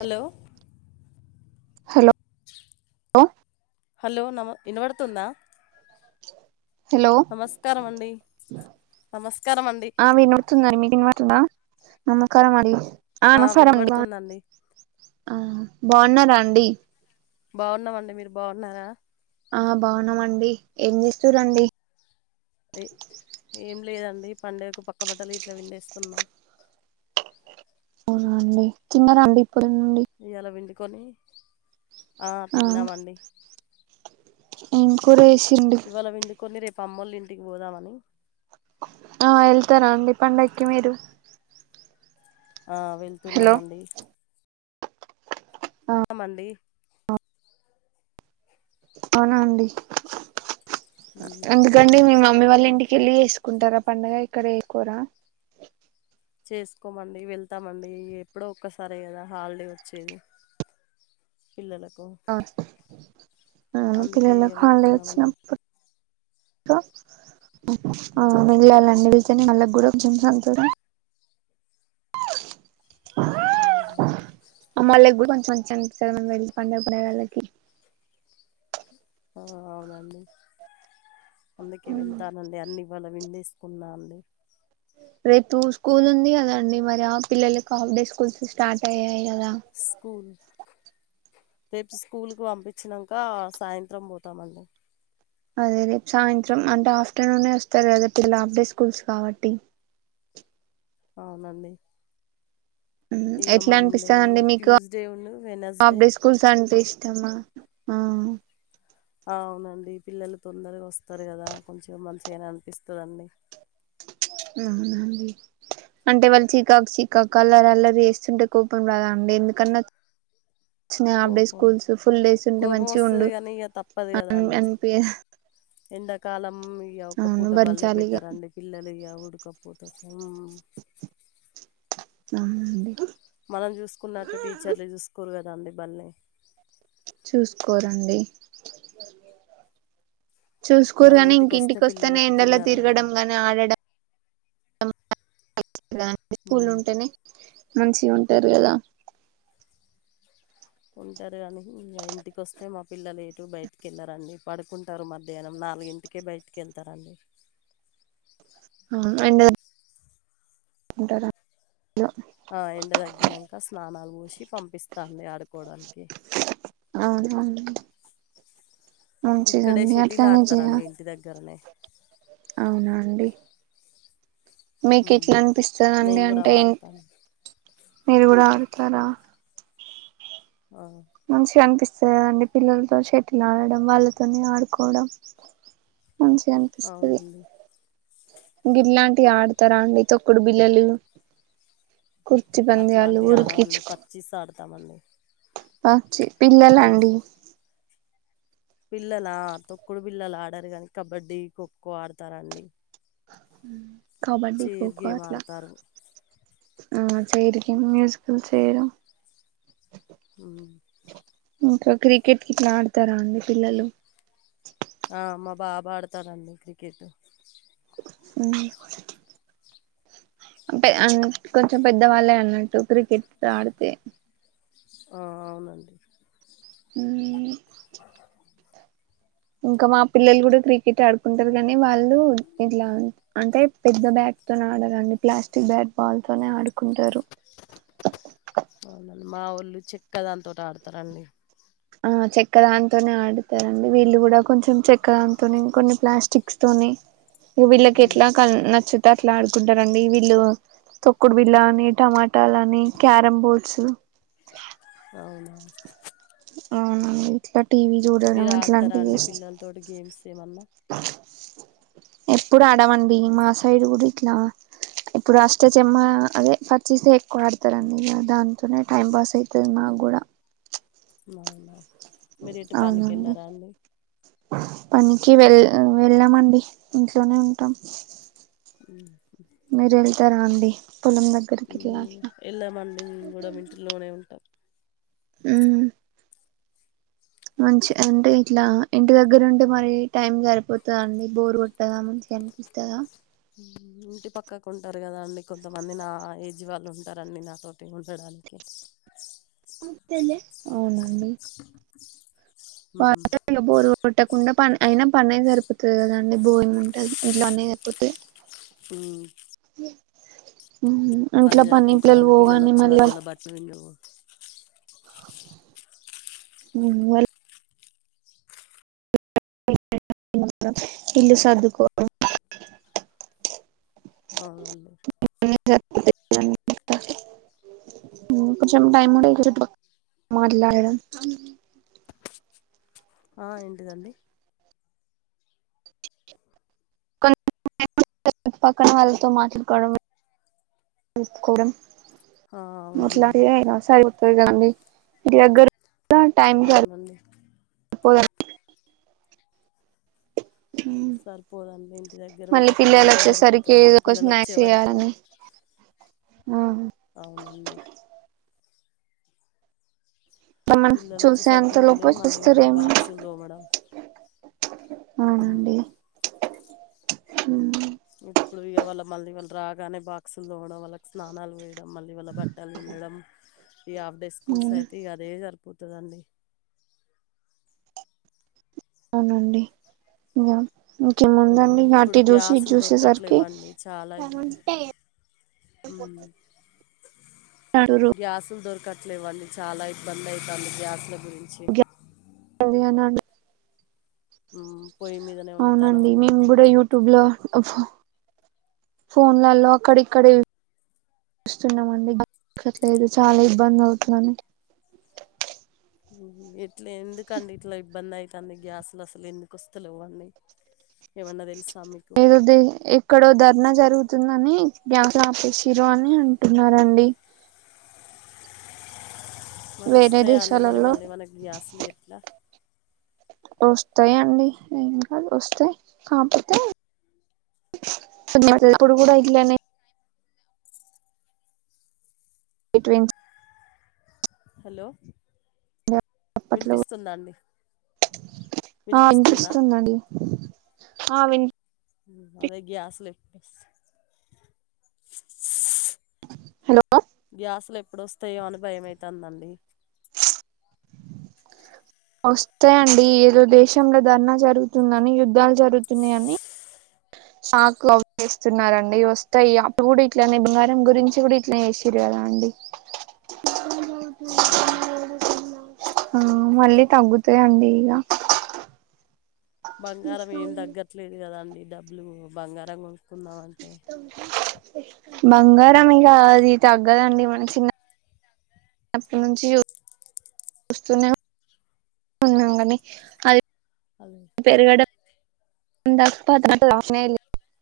Hello hello లో hello నమ ఇనపడుతుందా హలో అండి నమస్కారం అండి ఆ వినతుందం మీకు వినతుందా నమకార మడి ఆ నమసర మండీ ఆ బాగున్నారా అండి బాగున్నామండి మీరు బాగున్నారా ఆ బాగునమండి ఏం చేస్తురండి ఏ ఏం లేదండి పండగకు పక్క బట్టలు ఇట్లా విండేస్తున్నాం ఉ చిన్న రండి కొండి కొని ఆ తిన్నామండి ఇంకొర ఎస్ ఇవాళ విండి కొన్ని రేపు అమ్మోలింటికి పోదామని ఆ వెళ్తారా అండి పండగకి మీరు ఆ హలో వెళ్తున్నామండి అమండి అవునా అండి ఎందుకండి మీ మమ్మీ వాళ్ళ ఇంటికెళ్ళి ఎస్ కుంటారా పండుగ ఇక్కడ ఏకొరా చేసుకోమండి వెళ్తామండి ఇగ ఎప్పుడో ఒక్కసారే కదా హాలిడే వచ్చేది పిల్లలకు ఆ అవును అందుకే పిల్లలకు ఇక హల్ డే వెళ్తున్నామండి వచ్చినప్పుడు లో ఆవును ఉమ్. మిగిలాలండి తిని మళ్ల గొడవకు జింజతరా అవునండి అమ్ వాళకి కూడా కొంచెం మంచిగనిపిస్తది మనం వెళ్లి పండగ [unintelligible] వాళ్ళకి అవునండి అందుకే వెళతా అండి అన్ని ఎవన్న విండేసుకున్నా అండీ రేపు స్కూల్ ఉంది కదండి మరి ఆ పిల్లలకి హాఫ్ డే స్కూల్స్ స్టార్ట్ అయ్యాయి కదా స్కూల్ రేపు స్కూల్కి పంపించినంక సాయంత్రం పోతామండి అదే రేపు సాయంత్రం అంటే ఆఫ్టర్నూన్ వస్తారు కదా పిల్ల ఆఫ్ డే స్కూల్స్ కాబట్టి అవునండి ఇక ఎట్లా మండే అనిపిస్తదండి మీకు ట్యూస్డే ఉను వెనస్డే కమా ఊ అవునండి పిల్లలు తొందరగా వస్తారు కదా కొంచెం మంచిగానా అనిపిస్తుందండి ఊమ్ అవునండి అంటే వాళ్ళు చికాకు చికాకు అల్లరి అల్లరి వేస్తుంటే కోపం రాద అండి ఎందుకన్నా వచ్చ హాఫ్ డే కోపం స్కూల్స్ ఫుల్ డేస్ ఉంటే కోపం వస్తుంది మంచిగుండు కానీ ఇక తప్పదు అనిపియదా కాల ఉమ్ ఇక ఒక్క పూట బల్లే పెట్టారండి పిల్లలు ఇక గుడ్ కప్పుడుత ఫ అ అంది రంది బళ్ళలే చూసుకోరండి మనం చూసుకోరుగాని ఇంటికి వస్తే ఇంకింటికి వస్తేనే పిల్లలకు ఎండలో తిన్నారో తిరగడం గాని ఆడడం ఇలాంటి స్కూల్ ఉంటేనే మంచిగ ఉంటారు కదా ఉంటారు కానీ ఇంకా ఇంటికి వస్తే మా పిల్లలు ఎటు బయటికి వెళ్ళారంండి పడుకుంటారు మధ్యాహ్నం నాలుగింటికే బయటికి వెళ్తారండి అంట ఉంటారా ఆ ఎండ తగ్గినాక స్నానాలు పోసి పంపిస్తుంది ఆడుకోవడానికి అవును అవును ఇక్కడే షెటిలు ఆడతారండి ఇంటి దగ్గరనే అవునా అండి మీకు ఉమ్. ఇట్లా అనిపిస్తుందండి నేను కూడా అంటే ఏంటి ఆడతాను మీరు కూడా ఆడుతారా మంచిగా అనిపిస్త స అండి పిల్లలతో షటిల్ ఆడడం వాళ్ళతోనే ఆడుకోవడం మంచిగా అనిపిస్తుంది అవునండి గిట్లాంటివి ఆడతారా అండి తొక్కుడు బిల్లలు కుర్చీ పంద్యాలు అట్లాంటివి ఉరికిచ్చు ఆడమండి పచ్చిస్ ఆడతామండి పచ్చి పిల్లలండి పిల్లల తొకుడు పిల్లలు ఆడారు కానీ కబడ్డీ, ఖోఖో ఆడతారండి హ కబడ్డీ, చైర్ ఖోఖో గేమ్ అట్లా ఆడతారు ఆ చేర్ గేమ్ మ్యూజికల్ చేర్ ఆ ఇంకా క్రికెట్ ఇట్లా ఆడతారా అండి పిల్లలు ఆ అమ్మ బాబు ఆడతారండి క్రికెట్ కొంచెం పెద్దవాళ్ళే అన్నట్టు క్రికెట్ ఆడితే అవునండి అ ఇంకా మా పిల్లలు కూడా క్రికెట్ ఆడుకుంటారు గానీ వాళ్ళు ఇట్లా అంటే పెద్ద బ్యాట్ తోనే ఆడరండి ప్లాస్టిక్ బ్యాట్ బాల్ తోనే ఆడుకుంటారు కుంటారు అవునండి మా వాళ్ళు చెక్క దాని తోటి ఆడతారండి ఆ చెక్క దాంతోనే ఆడతారండి వీళ్ళు కూడా కొంచెం చెక్క దాంతోని కొన్ని ప్లాస్టిక్స్ తోని ఇక వీళ్ళకి మ్మ్ ఎట్లా క నచ్చదు అట్లా ఆడుకుంటారండి వీళ్ళు తొక్కుడు బిల్ల అని టమాటాలు అని క్యారం బోర్డ్స్ అవునా అవునండి ఇట్లా టీవీ చూడడం మీరు ఆడతారా అట్లాంటివి అండి చేస్తారు పిల్లలతోటి గేమ్స్ ఏమన్నా ఎప్పుడు ఆడమండి మా సైడ్ కూడా ఇట్లా ఇప్పుడు అష్టచమ అదే పర్చిసే ఎక్కువ ఆడతారండి ఇక దాంతోనే టైం పాస్ అవుతది మాకు కూడా అవునా మీరు ఇటు పనికి అవునండి వెళ్ళారా అండి పనికి వెళ్ల వెళ్ళమండి ఇంట్లోనే ఉంటాం మీరె ల్ తరండి ఎల్లమండి మేం కూడా ఇంటిలోనే ఉంటాం అ మంచి అంటే ఇట్లా ఇంటి దగ్గరంటే మరి టైం సరిపోతదాండి బోర్ కొట్ ఉంటదా మంచిగ అనిపిస్తదా ఉంది కదండి కొంతమంది నా ఏజ్ వాళ్ళు ఉంటారండి నాతోటి ఉండడానికి ఇ [unintelligible] అవునండి [unintelligible] వా మ్మ్ బోరుకొట్టకుండ పని అయినా పనే సరిపోతది కదా అండి బోరింగ్ ఉంటది ఇంట్లో అన్ని అయిపోతే ఉ ఉహు పనే ఇంట్లో పని సరిపోతదండి పిల్లలు పోగానే వచ్చే మళ్ళీ వరకు వాళ్ళ బట్టలు పిండుడు వాళ్ళ ఇల్లు సర్దుకోవడం అవునండి కొ టై మరిడం [unintelligible] ఆ ఏంటిదండి [unintelligible] చుట్టు పక్కన వాళ్ళతో మాట్లాడుకోవడం కలుపుకోవడం ఆ మట్లా అవునండి స [unintelligible] గండి ఇ అగర [unintelligible] ఎట్ల టైమ్ అవునండి సరిపోదండి సరిపోదండి ఇంటి దగ్గర మళ్ళీ ఉంటే టైం పిల్లలు యాడ వచ్చేసరికి సరిపోతాదండి ఏదో ఒక పిల్లలు వచ్చే స్నాక్స్ వరకు చేయాలని అవునండి మనం పిల్లలు చూసే వచ్చేసరికి అంత మళ్ళీ లోపు మళ్ళీ వాళ్ళ చూస్తారేమో బాక్సులు తోమడం అవునండి అవును ఇప్పుడు ఇగ వాళ్ళ మళ్ళీ వాళ్ళు రాగానే బాక్సులు తోమడం వాళ్ళకి స్నానాలు మళ్ళీ వాళ్ళ బట్టలు పిండడం ఈ ఆఫ్ డే స్కూల్స్ అయితే ఇగా అదేగ పొతది అండి అవునండి ఇంగా ఇంకేముందండి మ్మ్ ఇప్పుడు వాటి చూసి ఇది గ్యాసులు చూసేసరికి దొరకట్లేవండి చాలా ఇబ్ అంటుర్రు గ్యాస్ లు దొర్ కట్లు ఇవ్వండి చాలా ఇబ్బంది అయితంది గ్యాస్ లు గుంచి ఉంది అని అన్ మీదనే అవునండి వండుతానమండి మేము కూడా యూట్యూబ్ లో వస్సమ్ ఫోన్లలో అక్కడ ఇక్కడ ఇట్లా ఎందుకండి ఇట్లా ఇబ్బంది అయితాంది గ్యాస్ లు అసలు ఎందుకు వస్తలేవండి ఏమన్నా తెలుసా మీకు ఏదో ఎక్కడో ధర్నా జరుగుతుందని గ్యాస్ ఆపేసారని అంటున్నారండి మరి వేరే వస్తాయా అండి మరి దేశాలలో మళ్ళీ మనకి గ్యాసులు ఎట్లా వస్తాయండి ఏం కాదు వస్తే కాకపోతే అక్కడకూడ ఇలనే బిట్వీన్ హలో అప్పట్లో వినిపిస్తుందండి ఆ వినిపిస్తుంది అండి ఆ విని ఉ అదే గ్యాస్లే హలో గ్యాస్ లు ఎప్పుడు వస్తాయో అని భయమైతాంది అండి వస్తాయి అండి ఏదో దేశంలో ధర్నా జరుగుతుందని యుద్ధాలు జరుగుతున్నాయి అని సాకు అవి వస్తున్నారండి వస్తాయి అప్పుడు కూడా ఇట్లనే బంగారం గురించి కూడా ఇట్లానే చేసిర్రు కదా అండి అవునవును మ్మ్ మళ్ళీ తగ్గుతాయండి ఇంగా బంగారం ఏం తగ్గట్లేదు కదాండి డబ్బులు బంగారం కొను బంగారం కాదు ఇ తగ్గదండి మన చిన్న అప్పట్నునుంచి వస్తునే అంగ అంగనే అద్ హలో ఉంద పొద్దగాని స్నేల్లి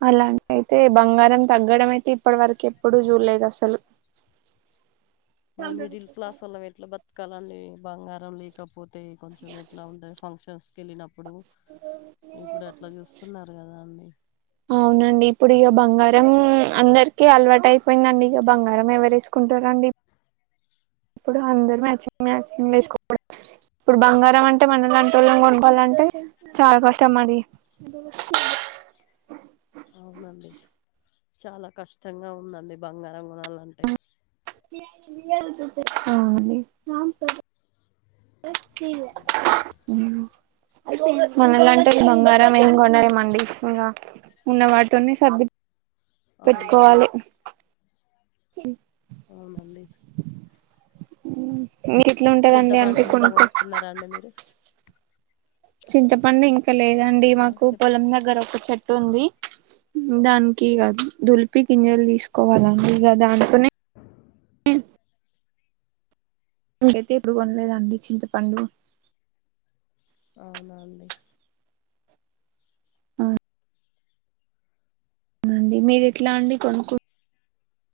అలాంట్ ఆయితే బంగారం తగ్గడం అయితే ఇప్పటి వరకు ఎప్పుడూ చూడలేదు అసలు. మన మిడిల్ క్లాస్ వొల్లం ఎట్లా బత్ కాదండి బంగారం లేకపోత్ తే కొంచెం ఎట్లా ఉండద్ ఫంక్షన్స్ కేలీనమ్ ఇప్పుడు ఇప్పుడు అట్లా చూస్తున్నారు కదా అండి అవునండి ఇప్పుడు ఇగ బంగారం అందరికి అలవాటు అయిపోయిందండి, ఇక బంగారం ఎవరు వేసుకుంటారండి ఇప్ ఇప్పుడు అందరు మ్యాచింగ్ మ్యాచింగ్ వేసుకోవ ఇప్పుడు బంగారం అంటే మన లాంటి వాళ్ళం కొనపాలంటే చాలా కష్టం మరి అవునండి చాలా కష్టంగా ఉందండి బంగారం కొనాలంటే ఔని ఉ మనలాంటోళ్ళు బంగారం ఏం కొన్నాలేం అండి ఇంకా ఉన్న వాటితోనే సర్ది అవునండి పెట్టుకోవాలి క అవునండి మీకు ఎట్లా ఉంటదండి అంటే చింతపండు గిట్లా కొనుక్కో కొనుక్కున్నారా అండి మీరు చింతపండు ఇన్ లేదండి ఆ మాకు చెప్ పొలం దగ్గర ఒక చెట్ తుంది దానికి కాదు దుల్పి ఓ, గింజలు తీసుకోవాల ఇంకా దాన్ తూనే నేమ్ ఉమ్ కైతే ఎప్పుడు కొనలేదండి చింతపండు అవునా అండి ఉంది మీరు ఎట్లా అండి కొనుకు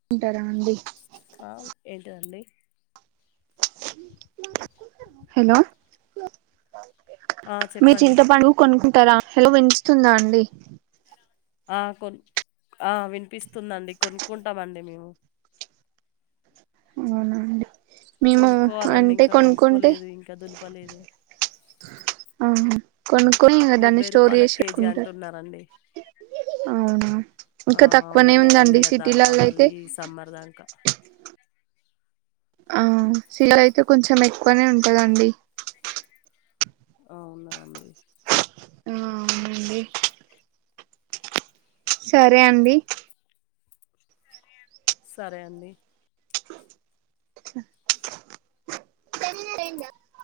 కుంటారా అండి రవ్ ఏంటండి హలో ఆ మీర్ చెప్పండి చింతపండు కొనుకుంటారా హలో వినిపిస్తుందా అండి ఆ కొన్ ఆ వినిపిస్తుందండి కొనుక్కుంటామండి మేము అవునా అండి మేము కొనుక్కోవాలండి అంటే ఇంకా కొనుక్కుంటే కొనుక్కోలేదు ఇంకా దులుపలేదు, ఆ కొనుక్కొని ఇంగ దాన్ని డెబ్బై స్టోర్ రూపాయల చేసి కేజీ పెట్టుకుంటారు అంటున్నరండి అవునా ఇంకా అవ్ తక్కువనే అవునండి వన్ ఉందండి ఇయర్ దాకా సిటీలలో అయితే మళ్ళీ సమ్మర్ దంకా ఆ సీ లో అయితే కొంచెం ఎక్కువనే ఉంటందండి. అవునా అండి ఆ అవ్ సరే అండి సరే అండి సనిరంద [unintelligible]